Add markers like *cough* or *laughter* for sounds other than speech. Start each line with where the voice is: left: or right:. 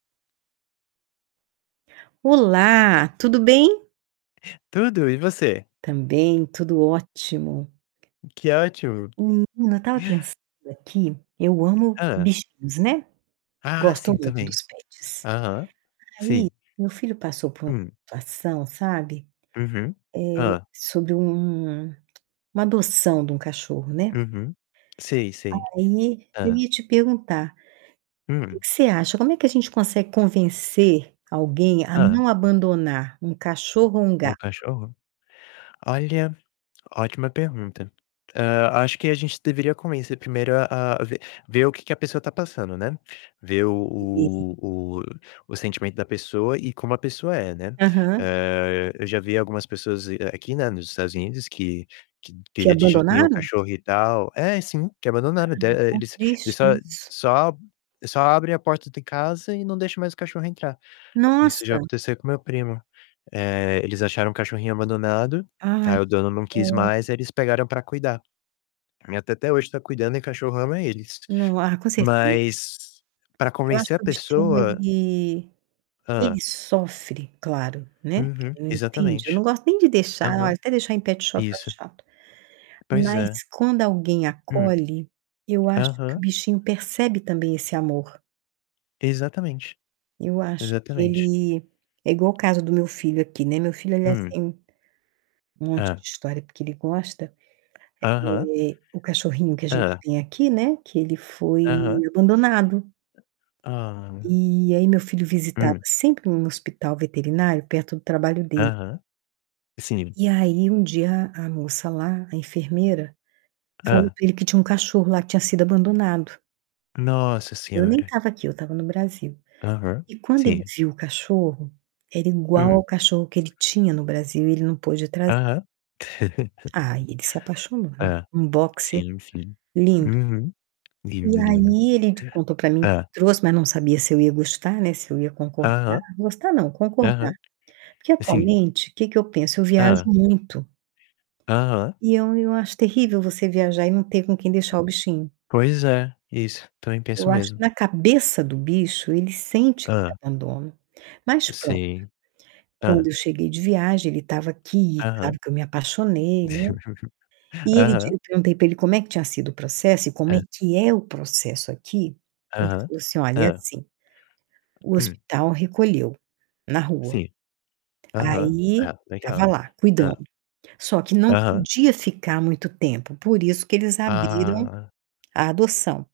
right: Olá, tudo bem?
left: Tudo, e você?
right: Também, tudo ótimo.
left: Que ótimo!
right: Menino, eu estava pensando aqui, eu amo
left: Hã.
right: bichinhos, né.
left: Ah,
right: Gosto
left: sim,
right: muito
left: também.
right: dos pets.
left: Aham,
right: Aí,
left: sim.
right: meu filho passou por uma
left: Hum.
right: situação, sabe,
left: Uhum.
right: eh,
left: Hã.
right: sobre um *clicks tongue* uma adoção de um cachorro, né.
left: Uhum. Sim, sim.
right: Aí, eu
left: Hã.
right: ia te perguntar, que
left: Hum.
right: que você acha, como é que a gente consegue convencer alguém a
left: Hã.
right: não abandonar um cachorro ou um
left: Um
right: gato?
left: cachorro? Olha, ótima pergunta. Hã, acho que a gente deveria começar primeiro a a ver ver o que que a pessoa está passando, né, ver o
right: *unintelligible*
left: o o sentimento da pessoa e como a pessoa é, né.
right: Aham.
left: Eh, eu já vi algumas pessoas dize aqui, né, nos Estados Unidos, que que
right: Que
left: queria de jeito nenhum o
right: abandonaram?
left: cachorro e tal É, sim, que abandonaram, de
right: Ai, tão
left: eles eles
right: triste
left: só
right: isso.
left: só só abrem a porta de casa e não deixa mais o cachorro entrar. Isso já
right: Nossa!
left: aconteceu com meu primo. Eh, eles acharam um cachorrinho abandonado,
right: Ai,
left: aí
right: que
left: o dono não quis
right: dó.
left: mais, eles pegaram pra cuidar. A minha tia até hoje está cuidando e o cachorro ama eles.
right: Não. Ah, com certeza.
left: Mas, pra
right: Eu
left: convencer
right: acho
left: a
right: que o bichinho
left: pessoa
right: ele ele
left: Hã.
right: sofre, claro, né, porque
left: Uhum,
right: ele não entende. Eu
left: exatamente.
right: não gosto nem de deixar,
left: Aham.
right: até deixar em petshop eu
left: Isso.
right: acho chato.
left: Pois
right: Mas,
left: é.
right: quando alguém
left: Hum.
right: acolhe, eu acho que o
left: Aham.
right: bichinho percebe também esse amor.
left: Exatamente.
right: Eu acho que
left: Exatamente.
right: ele é igual o caso do meu filho aqui, né, meu filho ele é
left: Hum.
right: assim, um monte de
left: Hã.
right: história, porque ele gosta,
left: Aham.
right: eh, o cachorrinho que a gente
left: Hã.
right: tem aqui, né, que ele foi
left: Aham.
right: abandonado.
left: Ah!
right: E aí meu filho visitava
left: Hum.
right: sempre em um hospital veterinário perto do trabalho dele.
left: Aham. Sim.
right: E aí um dia a moça lá, a enfermeira, falou
left: Hã.
right: para ele que tinha um cachorro lá, que tinha sido abandonado.
left: Nossa
right: Eu nem
left: senhora!
right: estava aqui, estava no Brasil.
left: Aham,
right: E quando ele
left: sim.
right: viu o cachorro, era igual ao
left: Hum.
right: cachorro que ele tinha no Brasil e ele não pôde trazer.
left: Aham.
right: Aí ele se
left: *laughs*
right: apaixonou, né,
left: Hã.
right: um boxer
left: Sim, sim.
right: lindo.
left: Uhum.
right: E
left: Lindo, lindo.
right: aí ele di contou para mim,
left: Hã?
right: trouxe, mas não sabia se eu ia gostar, né, se eu ia concordar
left: Aham.
right: gostar não, concordar.
left: Aham.
right: Porque,
left: Sim.
right: atualmente, que que eu penso? Eu viajo
left: Hã.
right: muito
left: Aham.
right: e eu eu acho terrível você viajar e não ter com quem deixar o bichinho.
left: Pois é, isso, também penso
right: Eu
left: o
right: acho que
left: mesmo.
right: na cabeça do bicho, ele sente que é
left: Hã.
right: abandono, mas pronto.
left: Sim.
right: Quando
left: Hã.
right: eu cheguei de viagem ele estava aqui e claro
left: Aham.
right: que eu me apaixonei, né,
left: *laughs*
right: e ele di
left: Aham.
right: eu perguntei pra ele como é que tinha sido o processo e como é
left: Hã.
right: que é o processo aqui, ele
left: Aham.
right: falou assim: "Olha, é
left: Hã.
right: assim, o
left: Hum.
right: hospital recolheu, na rua,
left: Sim. Aham.
right: aí,
left: Ah,
right: estava
left: legal!
right: lá, cuidando.
left: Hã.
right: Só que não
left: Aham.
right: podia ficar muito tempo, por isso que eles abriram
left: Ah.
right: a adoção".